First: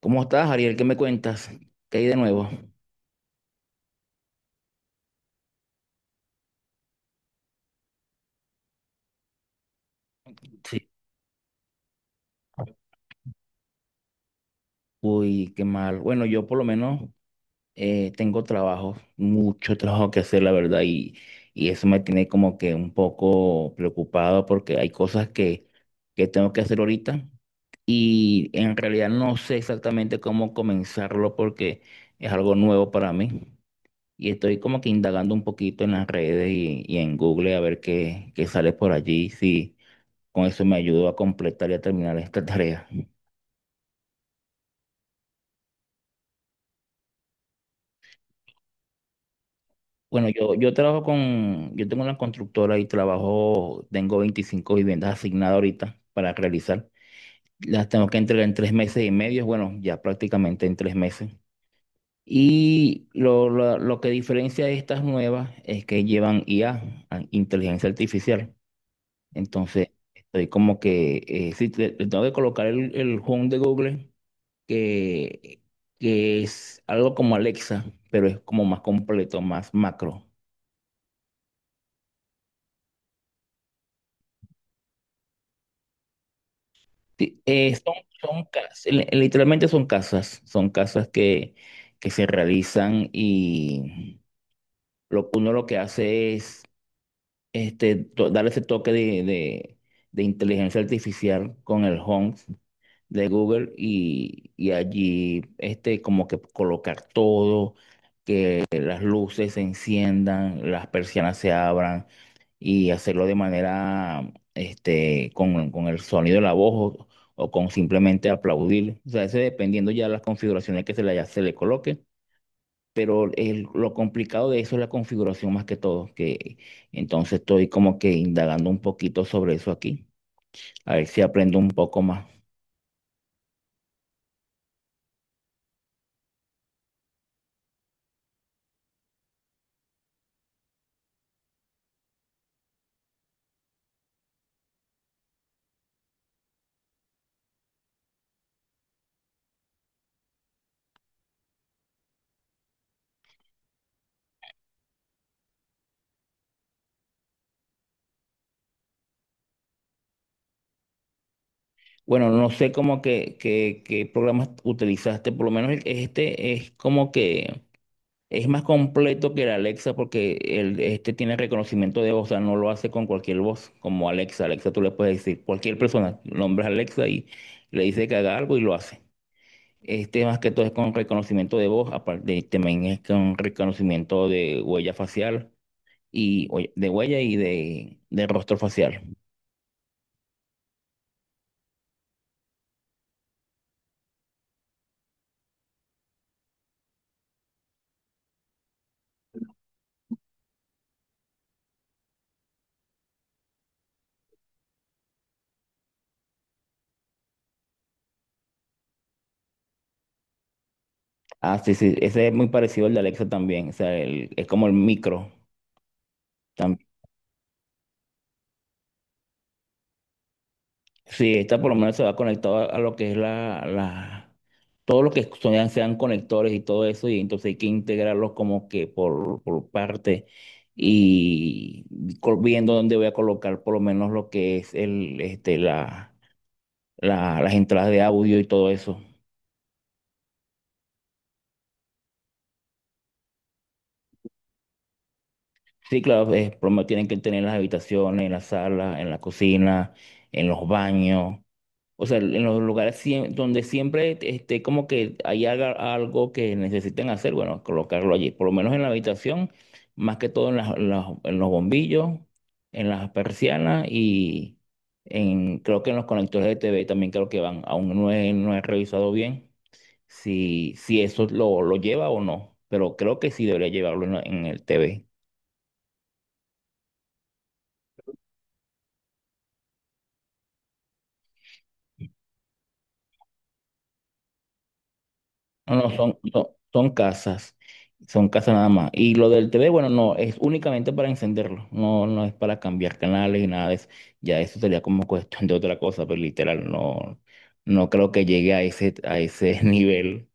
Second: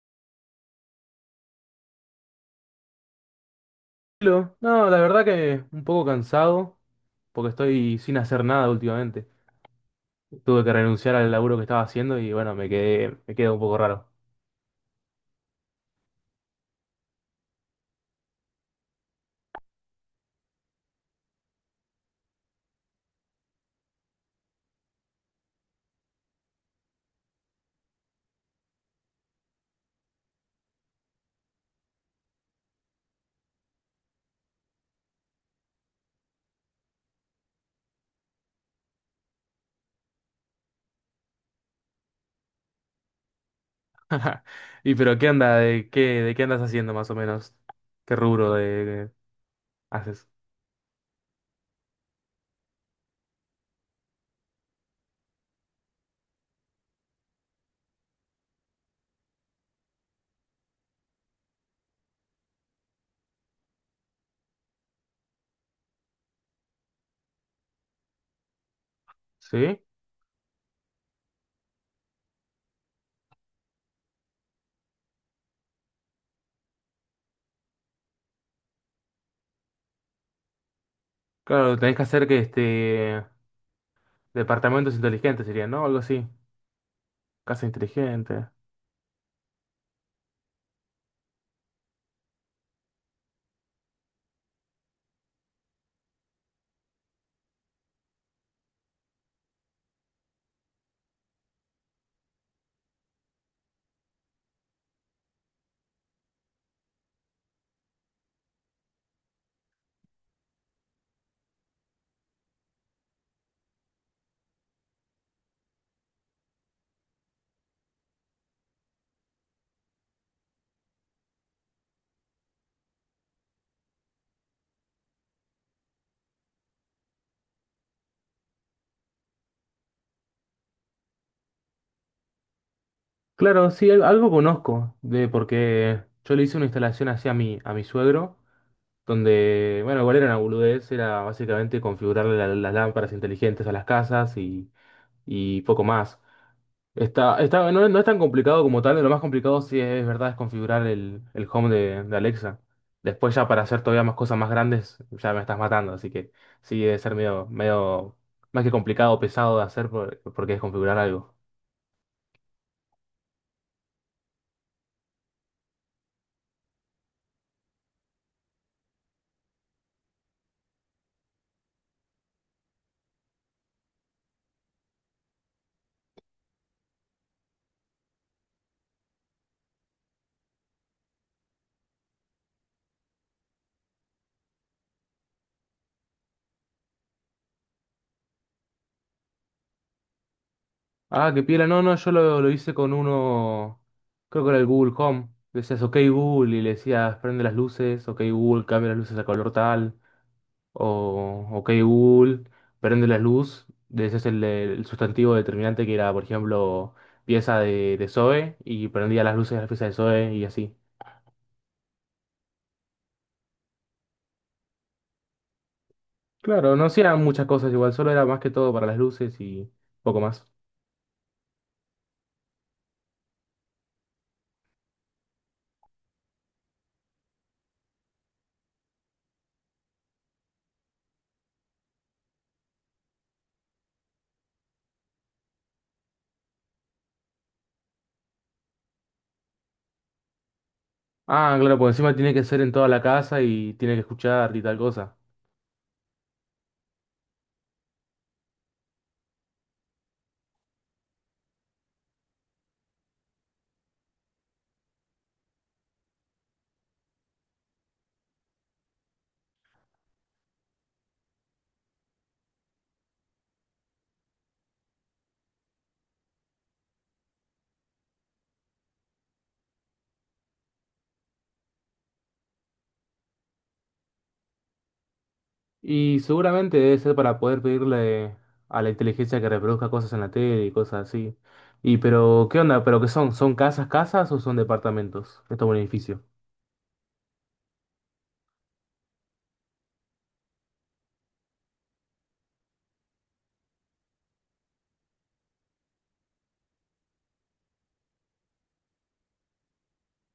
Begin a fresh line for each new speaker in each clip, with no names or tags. ¿Cómo estás, Ariel? ¿Qué me cuentas? ¿Qué hay de nuevo?
Tranquilo. No, la verdad que un poco cansado, porque estoy sin hacer nada últimamente. Tuve que
Sí.
renunciar al laburo que estaba haciendo y bueno, me quedé un poco raro.
Uy, qué mal. Bueno, yo por lo menos tengo trabajo, mucho trabajo que hacer, la verdad, y eso me tiene como que un poco preocupado porque hay cosas que tengo que hacer ahorita y en realidad no sé exactamente cómo comenzarlo porque es algo nuevo para mí y estoy como que indagando un poquito en las redes y en Google a ver qué sale por allí, si con eso me ayudó a completar y a terminar esta tarea.
Y pero ¿qué anda? ¿De qué andas haciendo más o menos? ¿Qué rubro
Bueno,
haces?
yo tengo una constructora tengo 25 viviendas asignadas ahorita para realizar. Las tengo que entregar en 3 meses y medio, bueno, ya prácticamente en 3 meses. Y lo que diferencia de estas nuevas es que llevan IA, inteligencia artificial.
¿Sí?
Entonces, estoy como que, sí, le tengo que colocar el Home de Google que, que es algo como Alexa, pero es como más completo, más macro.
Claro, tenés que hacer que este departamentos inteligentes serían, ¿no? Algo así.
Sí,
Casa
son
inteligente.
casas, literalmente son casas que se realizan y uno lo que hace es dar ese toque de inteligencia artificial con el Home de Google y allí como que colocar todo, que las luces se enciendan, las persianas se abran y hacerlo de manera, con el sonido de la voz o con simplemente aplaudir. O sea, eso dependiendo ya las configuraciones que se le coloque. Pero lo complicado de eso es la configuración más que todo, que entonces estoy como que indagando un poquito sobre eso aquí, a ver si aprendo un poco más.
Claro, sí, algo conozco de porque yo le hice una instalación así a mi suegro, donde, bueno, igual era una boludez, era básicamente configurarle las lámparas inteligentes a las casas y poco más. No, no es tan complicado como tal, lo más complicado sí es, verdad es configurar el home de Alexa. Después ya para hacer todavía más cosas más grandes, ya me estás matando, así que sí debe ser medio más que complicado, pesado de hacer porque es configurar algo.
Bueno, no sé qué programas utilizaste, por lo menos este es como que Es más completo que el Alexa porque este tiene reconocimiento de voz, o sea, no lo hace con cualquier voz, como Alexa. Alexa tú le puedes decir cualquier persona, nombres Alexa y le dice que haga algo y lo hace. Este más que todo es con reconocimiento de voz, aparte también es con reconocimiento de huella facial y oye, de huella y de rostro facial.
Ah, qué piola. No, no, yo lo hice con uno, creo que era el Google Home. Decías, ok Google, y le decías, prende las luces, ok Google, cambia las luces a color tal, o ok Google, prende la luz. Le decías el sustantivo determinante que era, por ejemplo, pieza de Zoe, y prendía las luces de la pieza de Zoe, y así.
Ah, sí, sí, ese es muy parecido al de Alexa también, o sea, es como el micro.
Claro, no hacían muchas cosas igual, solo era más que todo para las luces y poco más.
Sí, esta por lo menos se va conectado a lo que es todo lo que sean conectores y todo eso, y entonces hay que integrarlos como que por parte y viendo dónde voy a colocar por lo menos lo que es el, este, la- las entradas de audio y todo eso.
Ah, claro, por encima tiene que ser en toda la casa y tiene que escuchar y tal cosa.
Sí, claro, por lo menos tienen que tener las habitaciones, en la sala, en la cocina, en los baños. O sea, en los lugares donde siempre esté como que algo que necesiten hacer, bueno, colocarlo allí. Por lo menos en la habitación, más que todo en los bombillos, en las persianas y creo que en los conectores de TV también creo que van. Aún no he revisado bien si eso lo lleva o no, pero creo que sí debería llevarlo en el TV.
Y seguramente debe ser para poder pedirle a la inteligencia que reproduzca cosas en la tele y cosas así. Y pero, ¿qué onda? ¿Pero qué son? ¿Son casas, casas o son departamentos? Esto es
No,
un
no, son,
edificio.
son, son casas, son casas nada más. Y lo del TV, bueno, no, es únicamente para encenderlo, no, no es para cambiar canales y nada de eso. Ya eso sería como cuestión de otra cosa, pero literal, no, no creo que llegue a ese nivel.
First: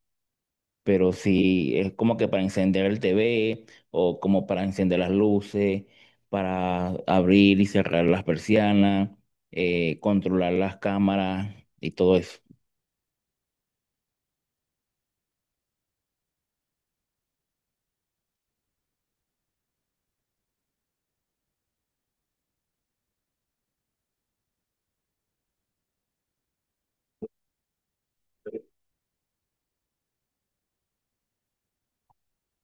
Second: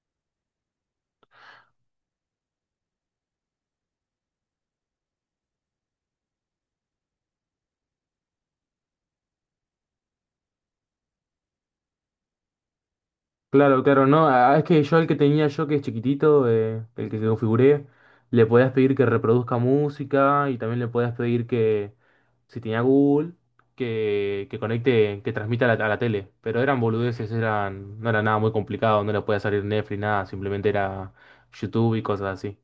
Pero sí, es como que para encender el TV o como para encender las luces, para abrir y cerrar las persianas, controlar las cámaras y todo eso.
Claro, claro, no. Ah, es que yo el que tenía yo, que es chiquitito, el que configuré, le podías pedir que reproduzca música y también le podías pedir que, si tenía Google, que conecte, que transmita a la tele. Pero eran boludeces, eran, no era nada muy complicado, no le podía salir Netflix, nada, simplemente era YouTube y cosas así.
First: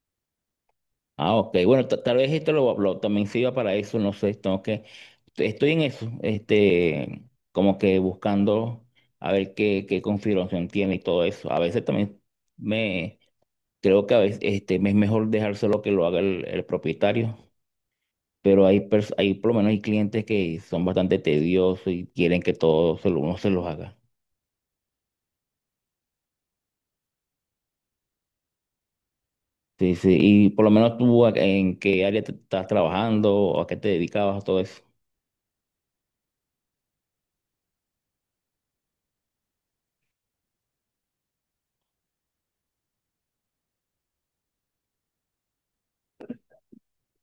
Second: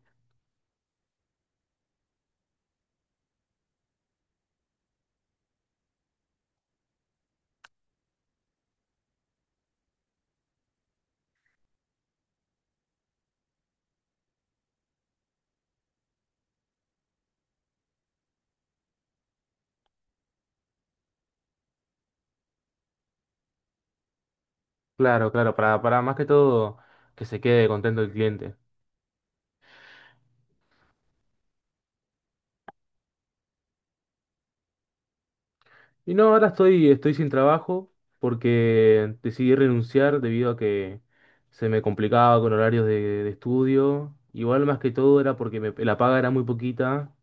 Ah, ok. Bueno, tal vez esto también sirva para eso, no sé, estoy en eso, como que buscando a ver qué configuración tiene y todo eso. A veces también me, creo que a veces me es mejor dejárselo que lo haga el propietario, pero por lo menos hay clientes que son bastante tediosos y quieren que todo uno se los haga.
Claro, claro, para más que todo que se quede contento el cliente.
Sí, sí, y por lo menos tú, en qué área te estás trabajando o a qué te dedicabas, todo eso?
Y no, ahora estoy sin trabajo porque decidí renunciar debido a que se me complicaba con horarios de estudio. Igual más que todo era porque la paga era muy poquita,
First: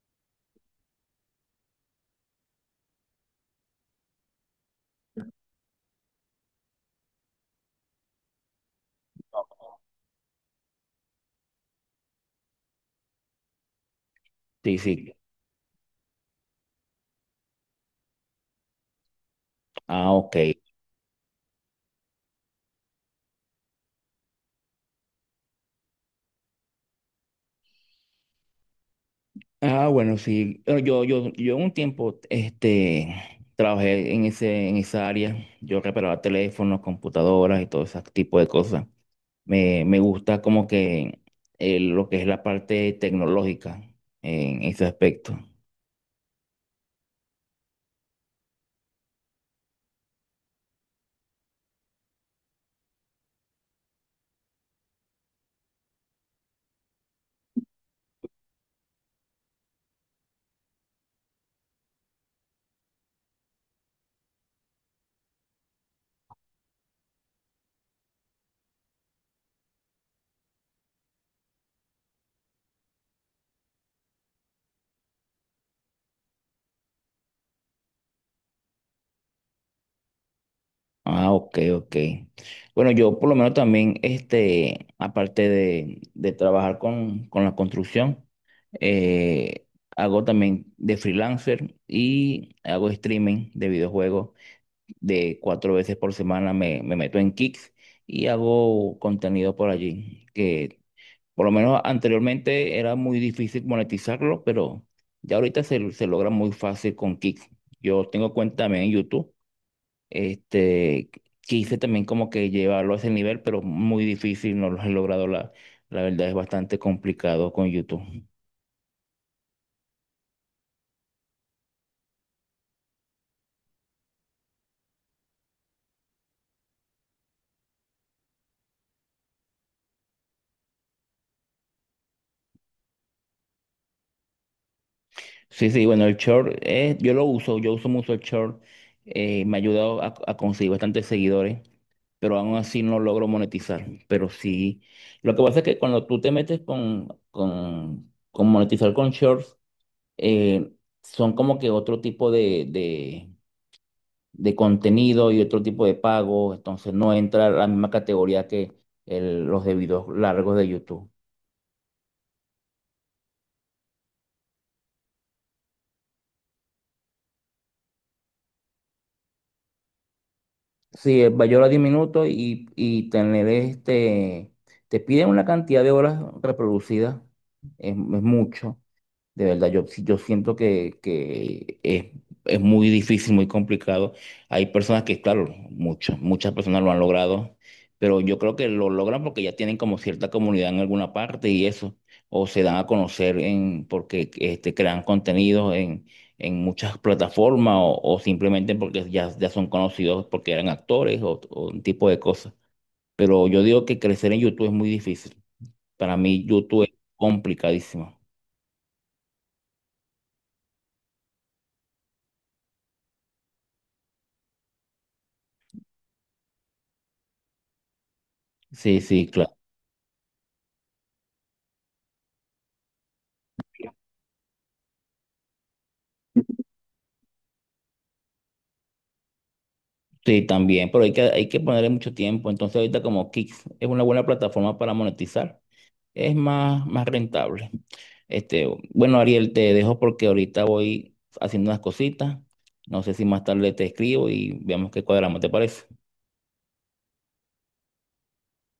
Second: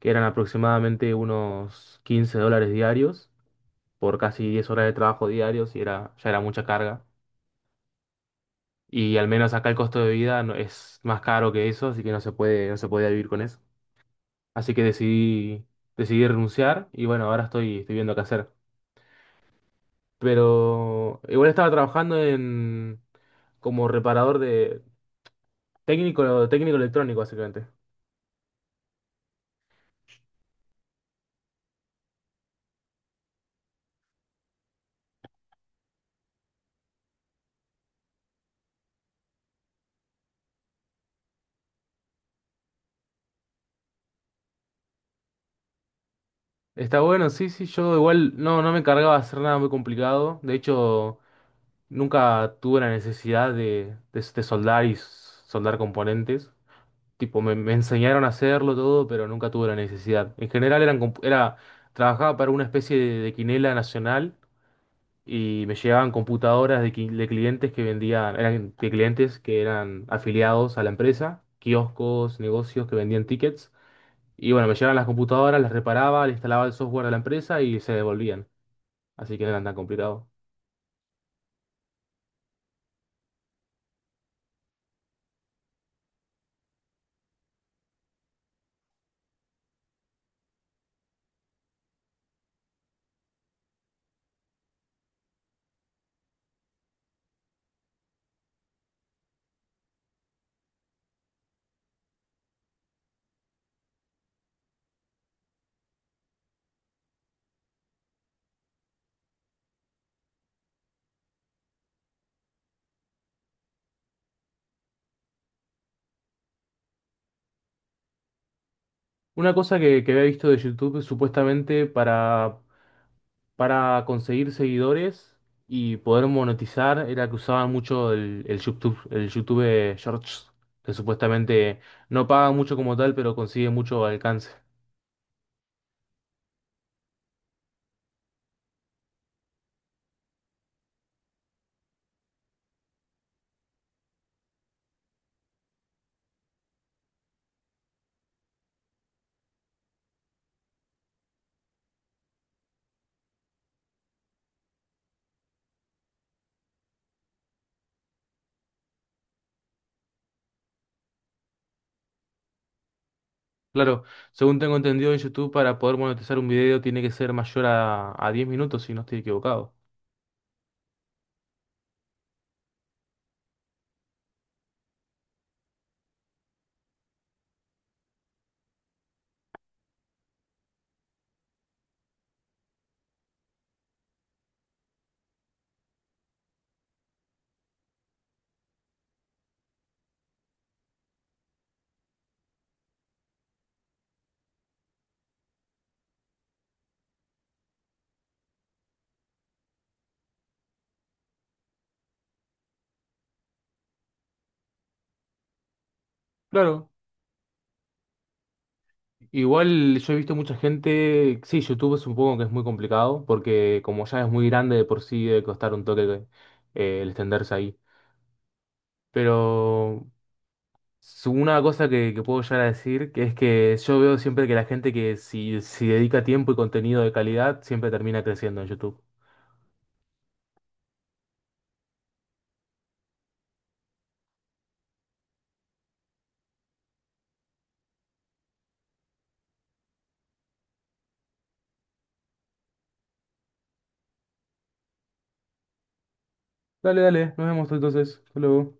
que eran aproximadamente unos 15 dólares diarios por casi 10 horas de trabajo diarios y era, ya era mucha carga. Y al menos acá el costo de vida es más caro que eso, así que no se puede, no se podía vivir con eso. Así
Sí,
que
sí.
decidí, decidí renunciar y bueno, ahora estoy viendo qué hacer.
Ah, ok.
Pero igual estaba trabajando en como reparador de técnico electrónico, básicamente.
Ah, bueno, sí. Yo un tiempo, trabajé en esa área. Yo reparaba teléfonos, computadoras y todo ese tipo de cosas. Me gusta como que lo que es la parte tecnológica en ese aspecto.
Está bueno, sí, sí, yo igual no, no me encargaba de hacer nada muy complicado. De hecho, nunca tuve la necesidad de soldar y soldar componentes. Tipo, me enseñaron a hacerlo todo, pero nunca tuve la necesidad. En general eran, trabajaba para una especie de quinela nacional y me llegaban computadoras de, de clientes que vendían, eran de clientes que eran afiliados a la empresa, kioscos, negocios que vendían tickets. Y bueno, me llegaban las computadoras, las reparaba, le instalaba el software a la empresa y se devolvían. Así que no eran tan complicados.
Ah, ok, ok. Bueno, yo por lo menos también, aparte de trabajar con la construcción, eh, hago también de freelancer y hago streaming de videojuegos. De cuatro veces por semana me meto en Kicks y hago contenido por allí, que por lo menos anteriormente era muy difícil monetizarlo, pero ya ahorita se logra muy fácil con Kicks. Yo tengo cuenta también en YouTube, este, quise también como que llevarlo a ese nivel, pero muy difícil, no lo he logrado, la verdad es bastante complicado con YouTube.
Una cosa que había visto de YouTube supuestamente para conseguir seguidores y poder monetizar era que usaban mucho el YouTube Shorts, que supuestamente no paga mucho como tal, pero consigue mucho alcance.
Sí, sí, bueno, el short, yo uso mucho el short, me ha ayudado a conseguir bastantes seguidores, pero aún así no logro monetizar. Pero sí, lo que pasa es que cuando tú te metes con monetizar con shorts, eh, son como que otro tipo de contenido y otro tipo de pago, entonces no entra a la misma categoría que los de videos largos de YouTube.
Claro, según tengo entendido en YouTube, para poder monetizar un video tiene que ser mayor a 10 minutos, si no estoy equivocado.
Sí, Bayola 10 minutos y tener te piden una cantidad de horas reproducidas, es mucho. De verdad, yo, sí, yo siento que es muy difícil, muy complicado. Hay personas que, claro, muchas, muchas personas lo han logrado, pero yo creo que lo logran porque ya tienen como cierta comunidad en alguna parte y eso, o se dan a conocer porque crean contenidos en muchas plataformas o simplemente porque ya son conocidos porque eran actores o un tipo de cosas. Pero yo digo que crecer en YouTube es muy difícil. Para mí, YouTube es
Claro,
complicadísimo.
igual yo he visto mucha gente, sí, YouTube es un poco que es muy complicado, porque como ya es muy grande de por sí debe costar un toque el extenderse ahí.
Sí, sí, claro.
Pero una cosa que puedo llegar a decir, que es que yo veo siempre que la gente que si dedica tiempo y contenido de calidad, siempre termina creciendo en YouTube.
Sí, también, pero hay que ponerle mucho tiempo. Entonces ahorita como Kick es una buena plataforma para monetizar, es más, más rentable. Este, bueno, Ariel, te dejo porque ahorita voy haciendo unas cositas. No sé si más tarde te escribo y veamos qué cuadramos, ¿te parece?
Dale, dale, nos vemos entonces. Hasta luego.